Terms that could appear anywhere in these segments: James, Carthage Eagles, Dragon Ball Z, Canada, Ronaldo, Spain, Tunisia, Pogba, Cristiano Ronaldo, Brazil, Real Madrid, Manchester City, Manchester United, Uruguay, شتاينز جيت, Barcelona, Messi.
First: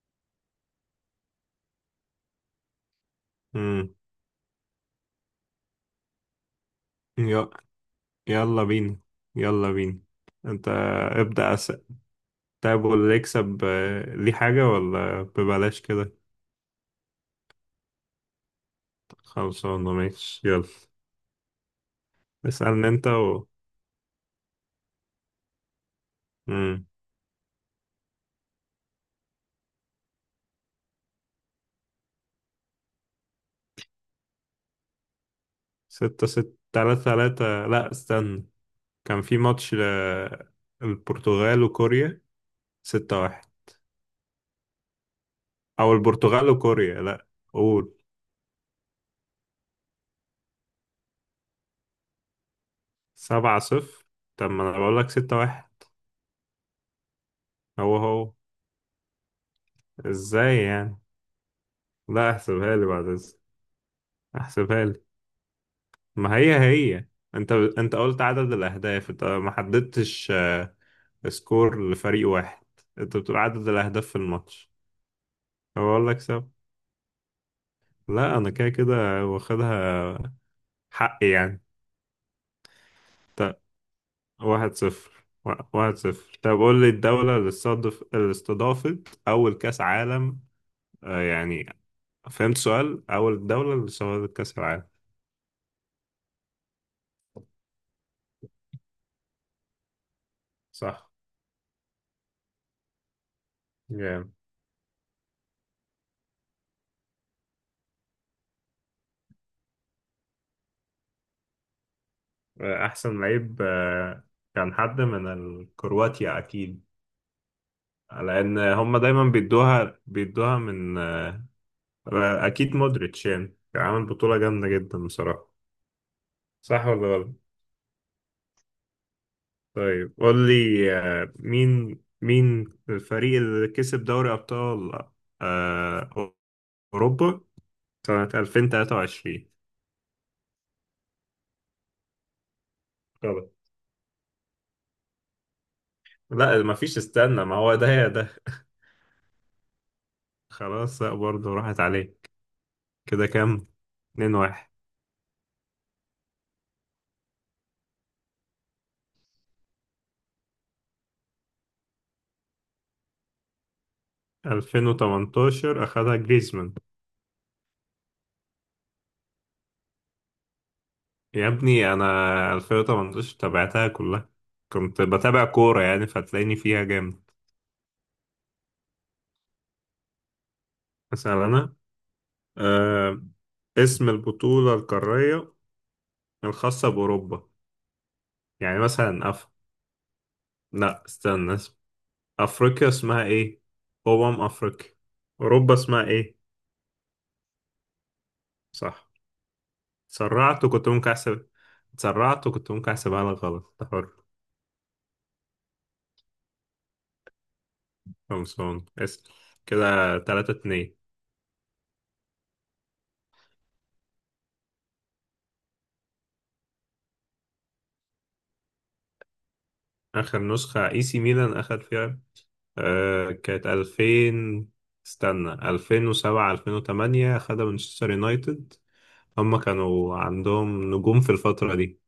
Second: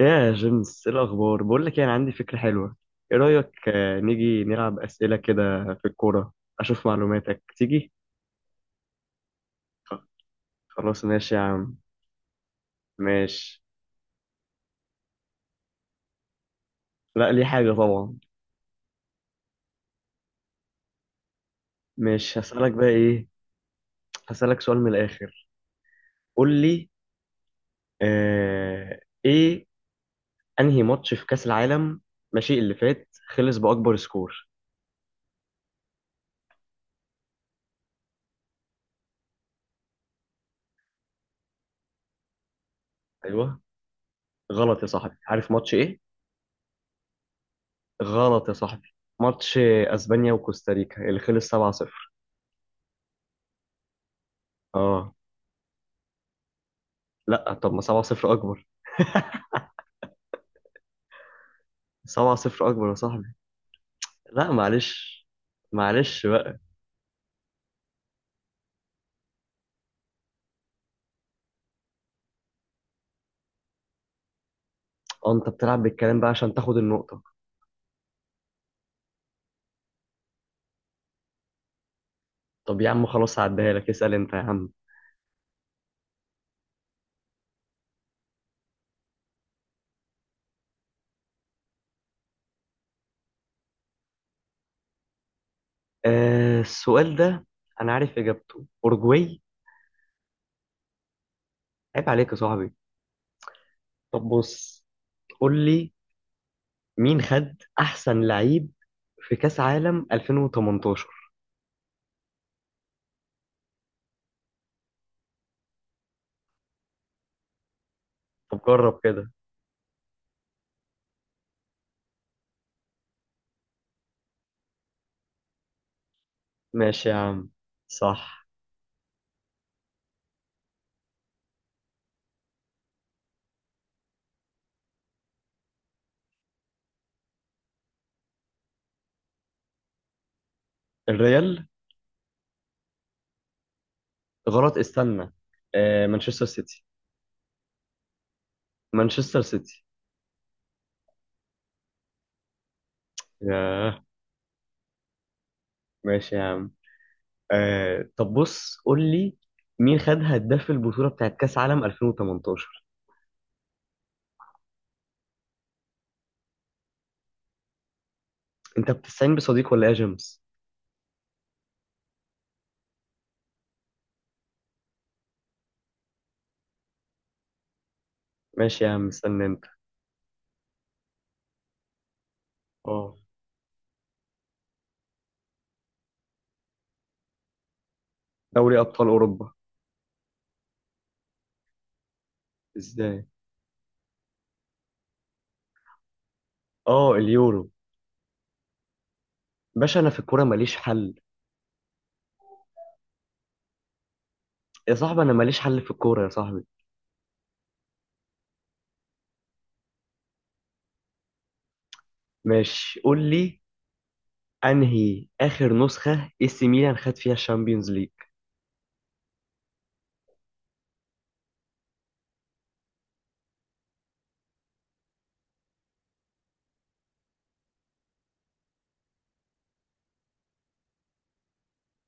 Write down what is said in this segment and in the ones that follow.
يا جيمس ايه الاخبار؟ بقول لك يعني عندي فكره حلوه. ايه رايك امم نيجي نلعب اسئله كده في الكوره. اشوف معلوماتك ي- تيجي. يلا بينا، يلا بينا. خ- انت، خلاص ماشي يا ابدأ عم. اسأل. طيب، واللي يكسب ماشي. ليه حاجة ولا ببلاش كده؟ لا ليه حاجه طبعا. خلصانة، ماشي يلا. ماشي، هسالك بقى اسألني انت ايه. و... هسالك سؤال من الاخر، قول امم لي. آه ايه؟ انهي ماتش في كاس العالم ماشي اللي فات خلص باكبر سكور؟ ستة ستة، تلاتة تلاتة، لا استنى. كان في ماتش. البرتغال وكوريا، 6-1. ايوه. غلط يا صاحبي، عارف ماتش او ايه؟ البرتغال وكوريا، لا. قول. غلط يا صاحبي. ماتش اسبانيا وكوستاريكا اللي خلص 7-0. 7-0؟ طب ما انا بقولك اه، 6-1. لا طب ما هو 7 0 هو، اكبر. ازاي يعني؟ لا 7 0 احسبها لي اكبر يا بعد صاحبي. اذنك. لا احسبها لي. معلش، معلش ما بقى. هي هي. انت قلت عدد الاهداف، انت ما حددتش سكور لفريق واحد. انت بتقول عدد الاهداف في الماتش. اه، انت بتلعب بقول بالكلام لك بقى سب عشان تاخد النقطة. لا، انا كده كده واخدها، حقي يعني. طب يا عم خلاص طب هعديها لك، اسأل انت يا عم. 1-0 ، 1-0. طب قول لي الدولة اللي استضف اللي استضافت أول كأس عالم. يعني، فهمت سؤال، أول دولة اللي استضافت كأس العالم. آه السؤال ده انا عارف اجابته، اورجواي. صح، عيب عليك يا صاحبي. طب جامد. بص قول لي، مين خد احسن لعيب في كاس عالم 2018؟ أحسن لعيب، كان حد من الكرواتيا أكيد، لان طب هم جرب دايما كده. بيدوها بيدوها من. اكيد مودريتش، يعني عامل بطولة جامدة جدا بصراحة. صح ولا ماشي يا غلط؟ عم. صح. طيب قول لي مين الفريق اللي كسب دوري ابطال آه، اوروبا سنة 2023. الريال. غلط. غلط، استنى. آه مانشستر لا ما سيتي. فيش، استنى، ما هو ده يا ده. مانشستر سيتي. خلاص لا، برضه راحت عليك. كده كام؟ ياه. 2-1. ماشي يا عم. آه طب بص قول لي، مين خد هداف البطولة بتاعت كأس عالم 2018؟ 2018 اخدها جريزمان. انت بتستعين بصديق ولا ايه يا جيمس؟ يا ابني انا، 2018 تابعتها كلها، كنت بتابع كورة يعني فتلاقيني فيها جامد. ماشي يا عم استنى انت. مثلا انا اه. آه اسم البطولة القارية الخاصة بأوروبا. دوري يعني ابطال مثلا اوروبا. لا استنى اسم. أفريقيا اسمها ازاي؟ ايه؟ أمم أفريقيا. أوروبا اسمها ايه؟ اه اليورو. صح. باشا انا في الكورة تسرعت ماليش وكنت ممكن حل. أحسب. تسرعت وكنت ممكن أحسبها لك غلط، ده حر. يا صاحبي انا ماليش حل في الكورة يا صاحبي. خلصان، اسأل. كده 3-2. ماشي قول لي، انهي اخر نسخة اي سي ميلان خد فيها الشامبيونز ليج؟ آخر نسخة اي سي ميلان أخد فيها، كانت 2000. استنى، 2007 2008 خدها مانشستر يونايتد. هم كانوا عندهم نجوم في الفترة دي.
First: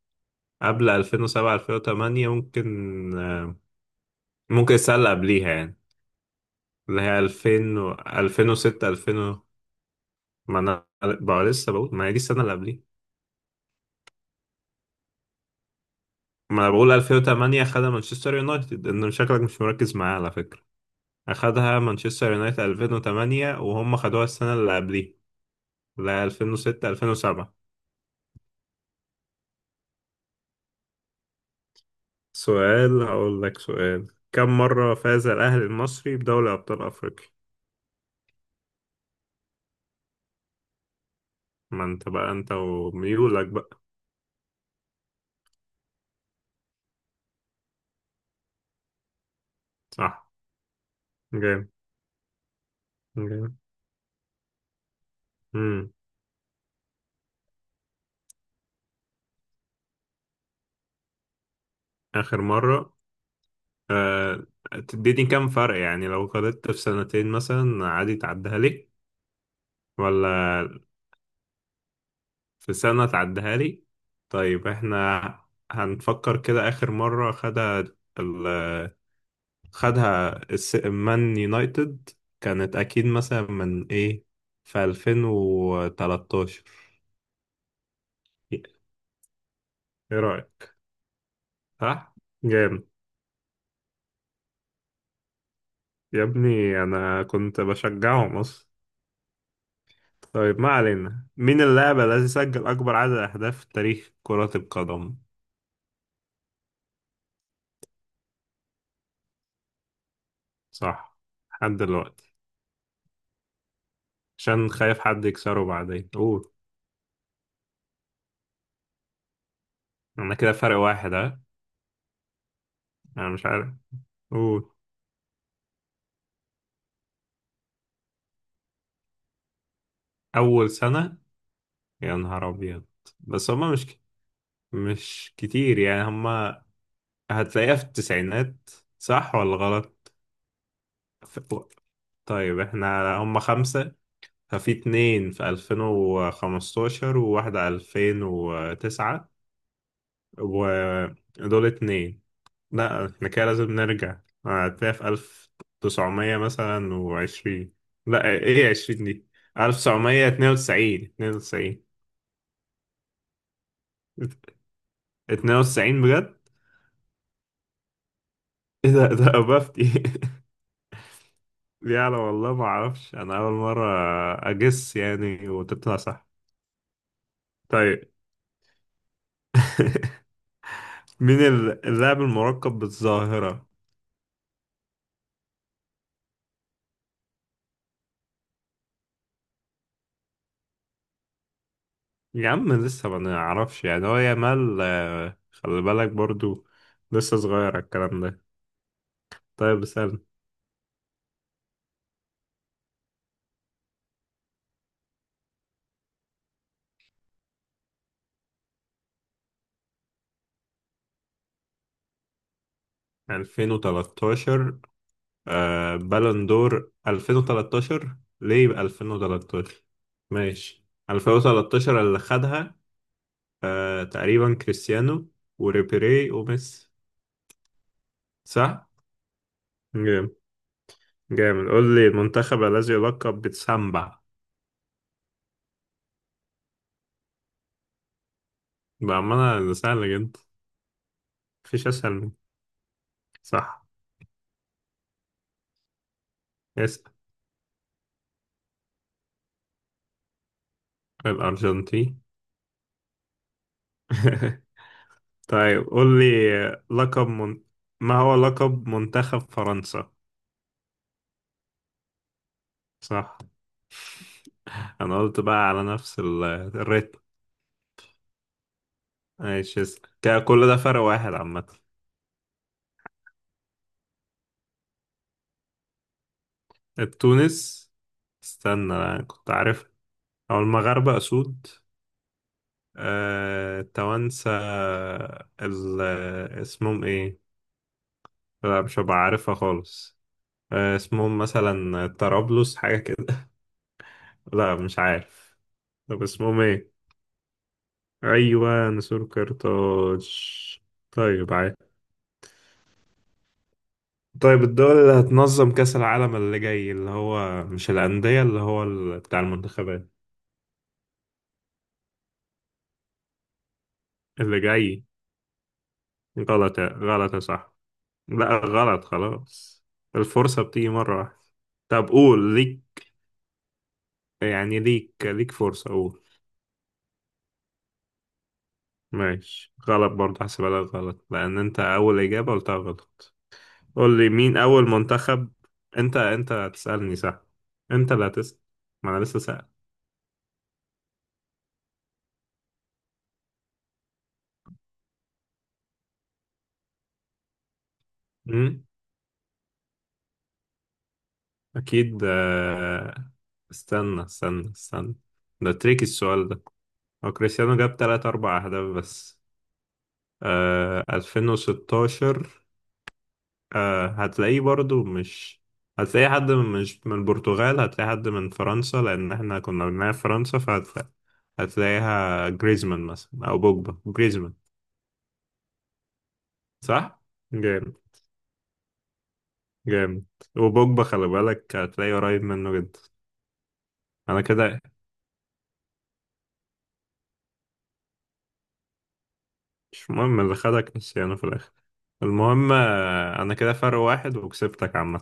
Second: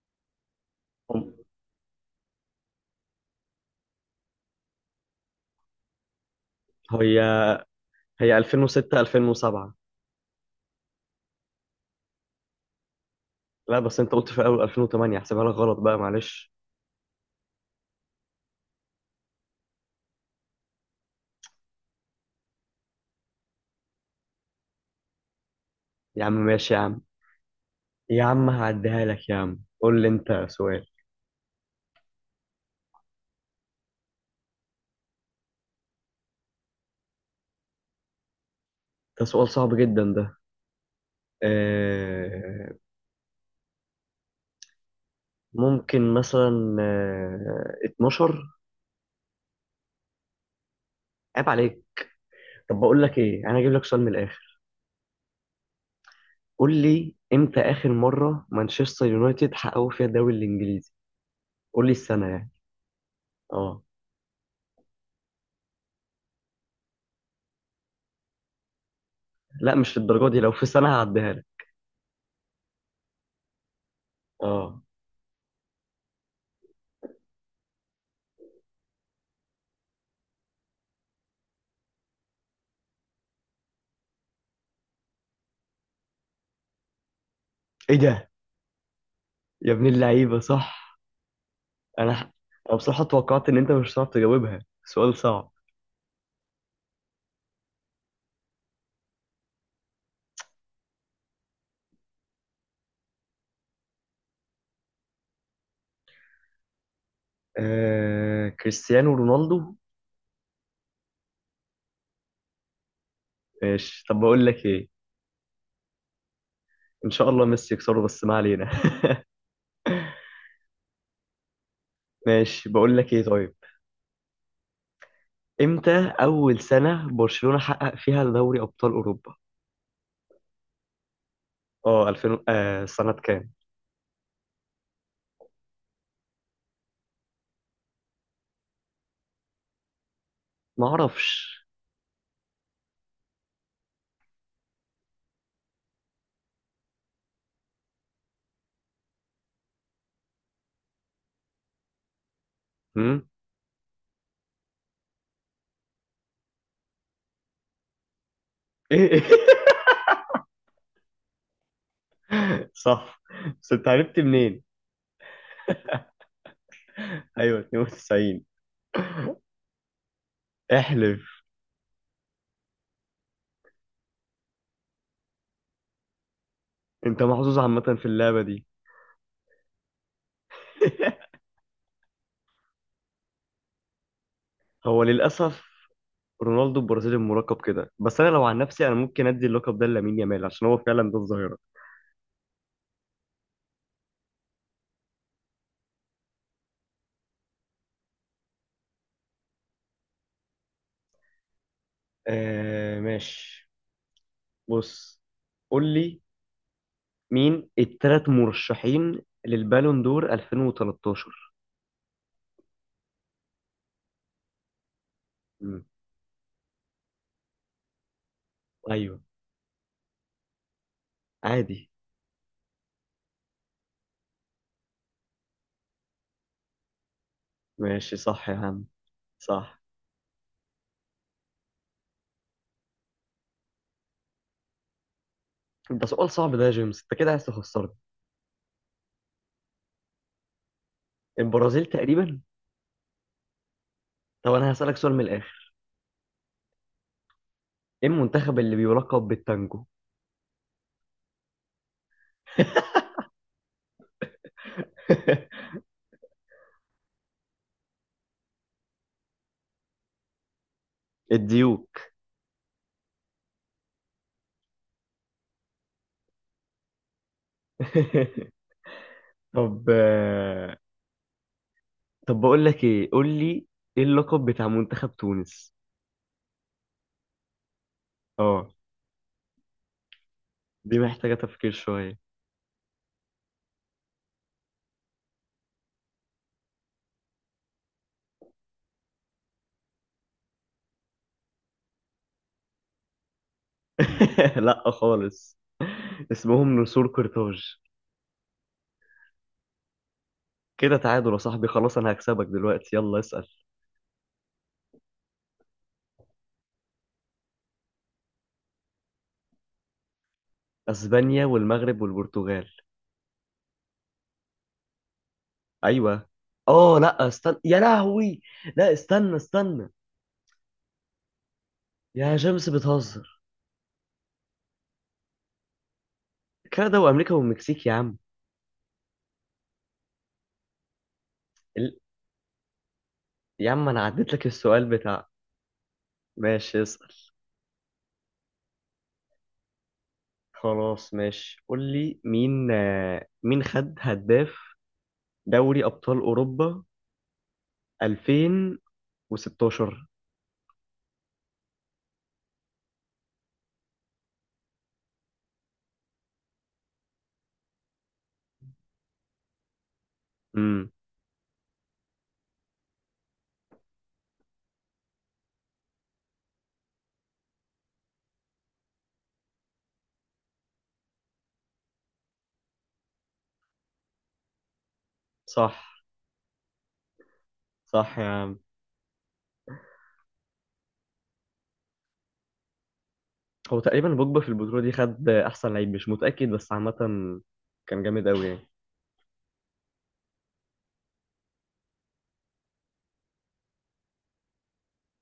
قبل هم- 2007 2008، ممكن، ممكن السنة اللي قبليها يعني، اللي هي هي 2000 و... هي 2006، 2006 2000. 2007. ما انا بقى لسه بقول ما هي دي السنة اللي قبليها. لا بس انت قلت في اول 2008، احسبها لك غلط بقى معلش. ما انا بقول 2008 خدها مانشستر يونايتد، ان شكلك مش مركز معايا على فكرة. اخدها مانشستر يونايتد 2008، وهم خدوها السنة اللي قبليها، يا لا عم ماشي يا 2006 عم، 2007. يا عم هعديها لك يا عم، قول لي انت سؤال. سؤال، هقول لك سؤال. كم مرة فاز الأهلي المصري بدوري أبطال أفريقيا؟ ده سؤال صعب جدا ده. ما أنت بقى أنت آه وميولك بقى. ممكن مثلا 12. صح، عيب جامد. عليك. طب بقول لك ايه، جامد. انا هجيب لك سؤال من الاخر. مم. قول لي امتى اخر مره مانشستر يونايتد حققوا فيها الدوري الانجليزي، قول لي السنه آخر يعني. مرة اه. آه... تديني كم فرق يعني؟ لو غلطت في سنتين مثلا عادي تعديها لي؟ لا مش للدرجه دي، ولا لو في سنه هعديها لك. في سنة تعديها لي؟ طيب، اه. احنا هنفكر كده. آخر مرة خدها ال- خدها مان يونايتد. كانت أكيد مثلا من إيه، في 2013. ايه ده؟ إيه يا ابن اللعيبه رأيك؟ صح. انا صح؟ ح- انا جامد. بصراحه توقعت ان انت مش هتعرف تجاوبها، سؤال صعب. يا ابني أنا كنت بشجعهم أصلا. طيب ما علينا، مين اللاعب الذي سجل أكبر عدد أهداف في تاريخ كرة القدم؟ آه كريستيانو رونالدو. صح، لحد دلوقتي. ماشي طب بقول لك عشان ايه. خايف حد يكسره بعدين، قول. ان شاء الله ميسي يكسره بس ما علينا. أنا كده فرق واحد أه. ماشي بقول لك ايه أنا مش طيب. عارف، قول. امتى اول سنة برشلونة حقق فيها دوري ابطال اوروبا؟ أول سنة. اه يا 2000، نهار آه أبيض. سنة كام؟ بس هما مش كتير يعني هم. هتلاقيها في التسعينات، صح ولا غلط؟ ما ف- اعرفش. طيب احنا هم خمسة. ففي اتنين في 2015 وواحدة 2009، ودول اتنين. لا امم. احنا كده لازم نرجع. هتلاقيها في 1900 مثلا وعشرين. لا، ايه عشرين ايه إيه؟ دي؟ 1992، 92، صح. بس انت عرفت منين؟ 92 بجد. ايوه 92. ايه ده أبافتي احلف. دي أنا والله ما أعرفش، أنا أول مرة أجس يعني وتطلع صح. انت محظوظ عامة في طيب اللعبة دي. مين اللاعب المركب بالظاهرة؟ هو للاسف رونالدو البرازيلي المراقب كده، بس انا لو عن نفسي انا ممكن ادي اللقب ده لامين يامال عشان هو فعلا ده الظاهرة. يا عم لسه ما نعرفش يعني، هو يامال خلي بالك برضو لسه صغير على الكلام ده. طيب سنة آه ماشي، بص قول لي، مين التلات مرشحين للبالون دور 2013؟ 2013، مم. بالون دور 2013. ليه يبقى ايوه. 2013؟ ماشي. عادي. 2013 اللي خدها تقريبا كريستيانو وريبيري وميسي. ماشي صح يا عم. صح؟ صح. جامد. جامد. قول لي المنتخب الذي يلقب بتسامبا. ده سؤال صعب ده يا جيمس، انت كده عايز تخسرني. بأمانة ده سهل جدا. البرازيل مفيش أسهل من. تقريبا. صح، طب انا هسألك سؤال من الاخر. اسأل. ايه المنتخب اللي بيلقب بالتانجو؟ الأرجنتين طيب قول لي، لقب. ما هو لقب منتخب فرنسا؟ الديوك. صح. أنا قلت بقى على نفس الريتم. ماشي، طب اسأل. كده كل ده فرق واحد عامة. طب بقول لك ايه، قول لي، ايه اللقب بتاع منتخب تونس؟ التونس. اه. استنى أنا كنت عارف. أو دي المغاربة محتاجة أسود. تفكير شوية. التوانسة ال... اسمهم إيه؟ لا مش هبقى عارفها خالص. اسمهم مثلا طرابلس حاجة كده لا لا مش خالص. عارف. طب اسمهم اسمهم ايه؟ نسور قرطاج. ايوه نسور قرطاج. كده تعادل يا طيب، صاحبي، عادي. خلاص انا هكسبك دلوقتي يلا اسأل. طيب الدول اللي هتنظم كأس العالم اللي جاي، اللي هو مش الأندية، اللي هو بتاع المنتخبات. اسبانيا والمغرب والبرتغال. اللي جاي. ايوه. غلط، اه لا غلط يا استنى صح. يا لهوي. لا لا غلط، استنى خلاص. استنى. الفرصة بتيجي مرة واحدة. طب يا قول جيمس ليك. بتهزر؟ يعني ليك فرصة، قول. كندا وامريكا والمكسيك يا عم. ماشي، غلط برضه هحسبها لك غلط، لأن أنت ال... أول إجابة قلتها غلط. يا عم انا قول لي عديت لك مين السؤال أول بتاع. منتخب. أنت ماشي اسأل. هتسألني، صح. أنت اللي هتسأل. ما أنا لسه سأل. خلاص ماشي قول لي، مين مين خد هداف دوري ابطال اوروبا أمم، 2016؟ أكيد، استنى استنى استنى. ده تريكي السؤال ده. هو كريستيانو جاب تلات أربع أهداف بس. امم. 2016. هتلاقيه برضو مش، هتلاقي حد من، مش من البرتغال، هتلاقي حد من فرنسا، لأن احنا كنا بنلعب فرنسا فهتلاقي. هتلاقيها جريزمان مثلا، أو بوجبا جريزمان. صح. صح؟ جامد. صح يا عم. جامد. وبوجبا خلي بالك هتلاقيه قريب منه جدا. هو تقريبا بوجبا انا في البطولة كده. دي خد أحسن لعيب مش متأكد بس عامة، كان جامد أوي يعني. مش مهم اللي خدك نسيانه في الاخر. المهم انا كده فرق واحد وكسبتك عامة.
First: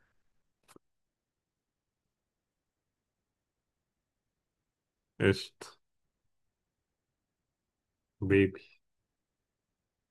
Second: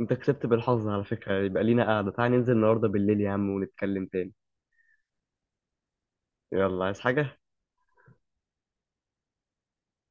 أنت كسبت بالحظ على فكرة، يبقى لينا قعدة، تعالى ننزل النهاردة بالليل يا عم ونتكلم تاني. قشط. يلا عايز حاجة؟ بيبي.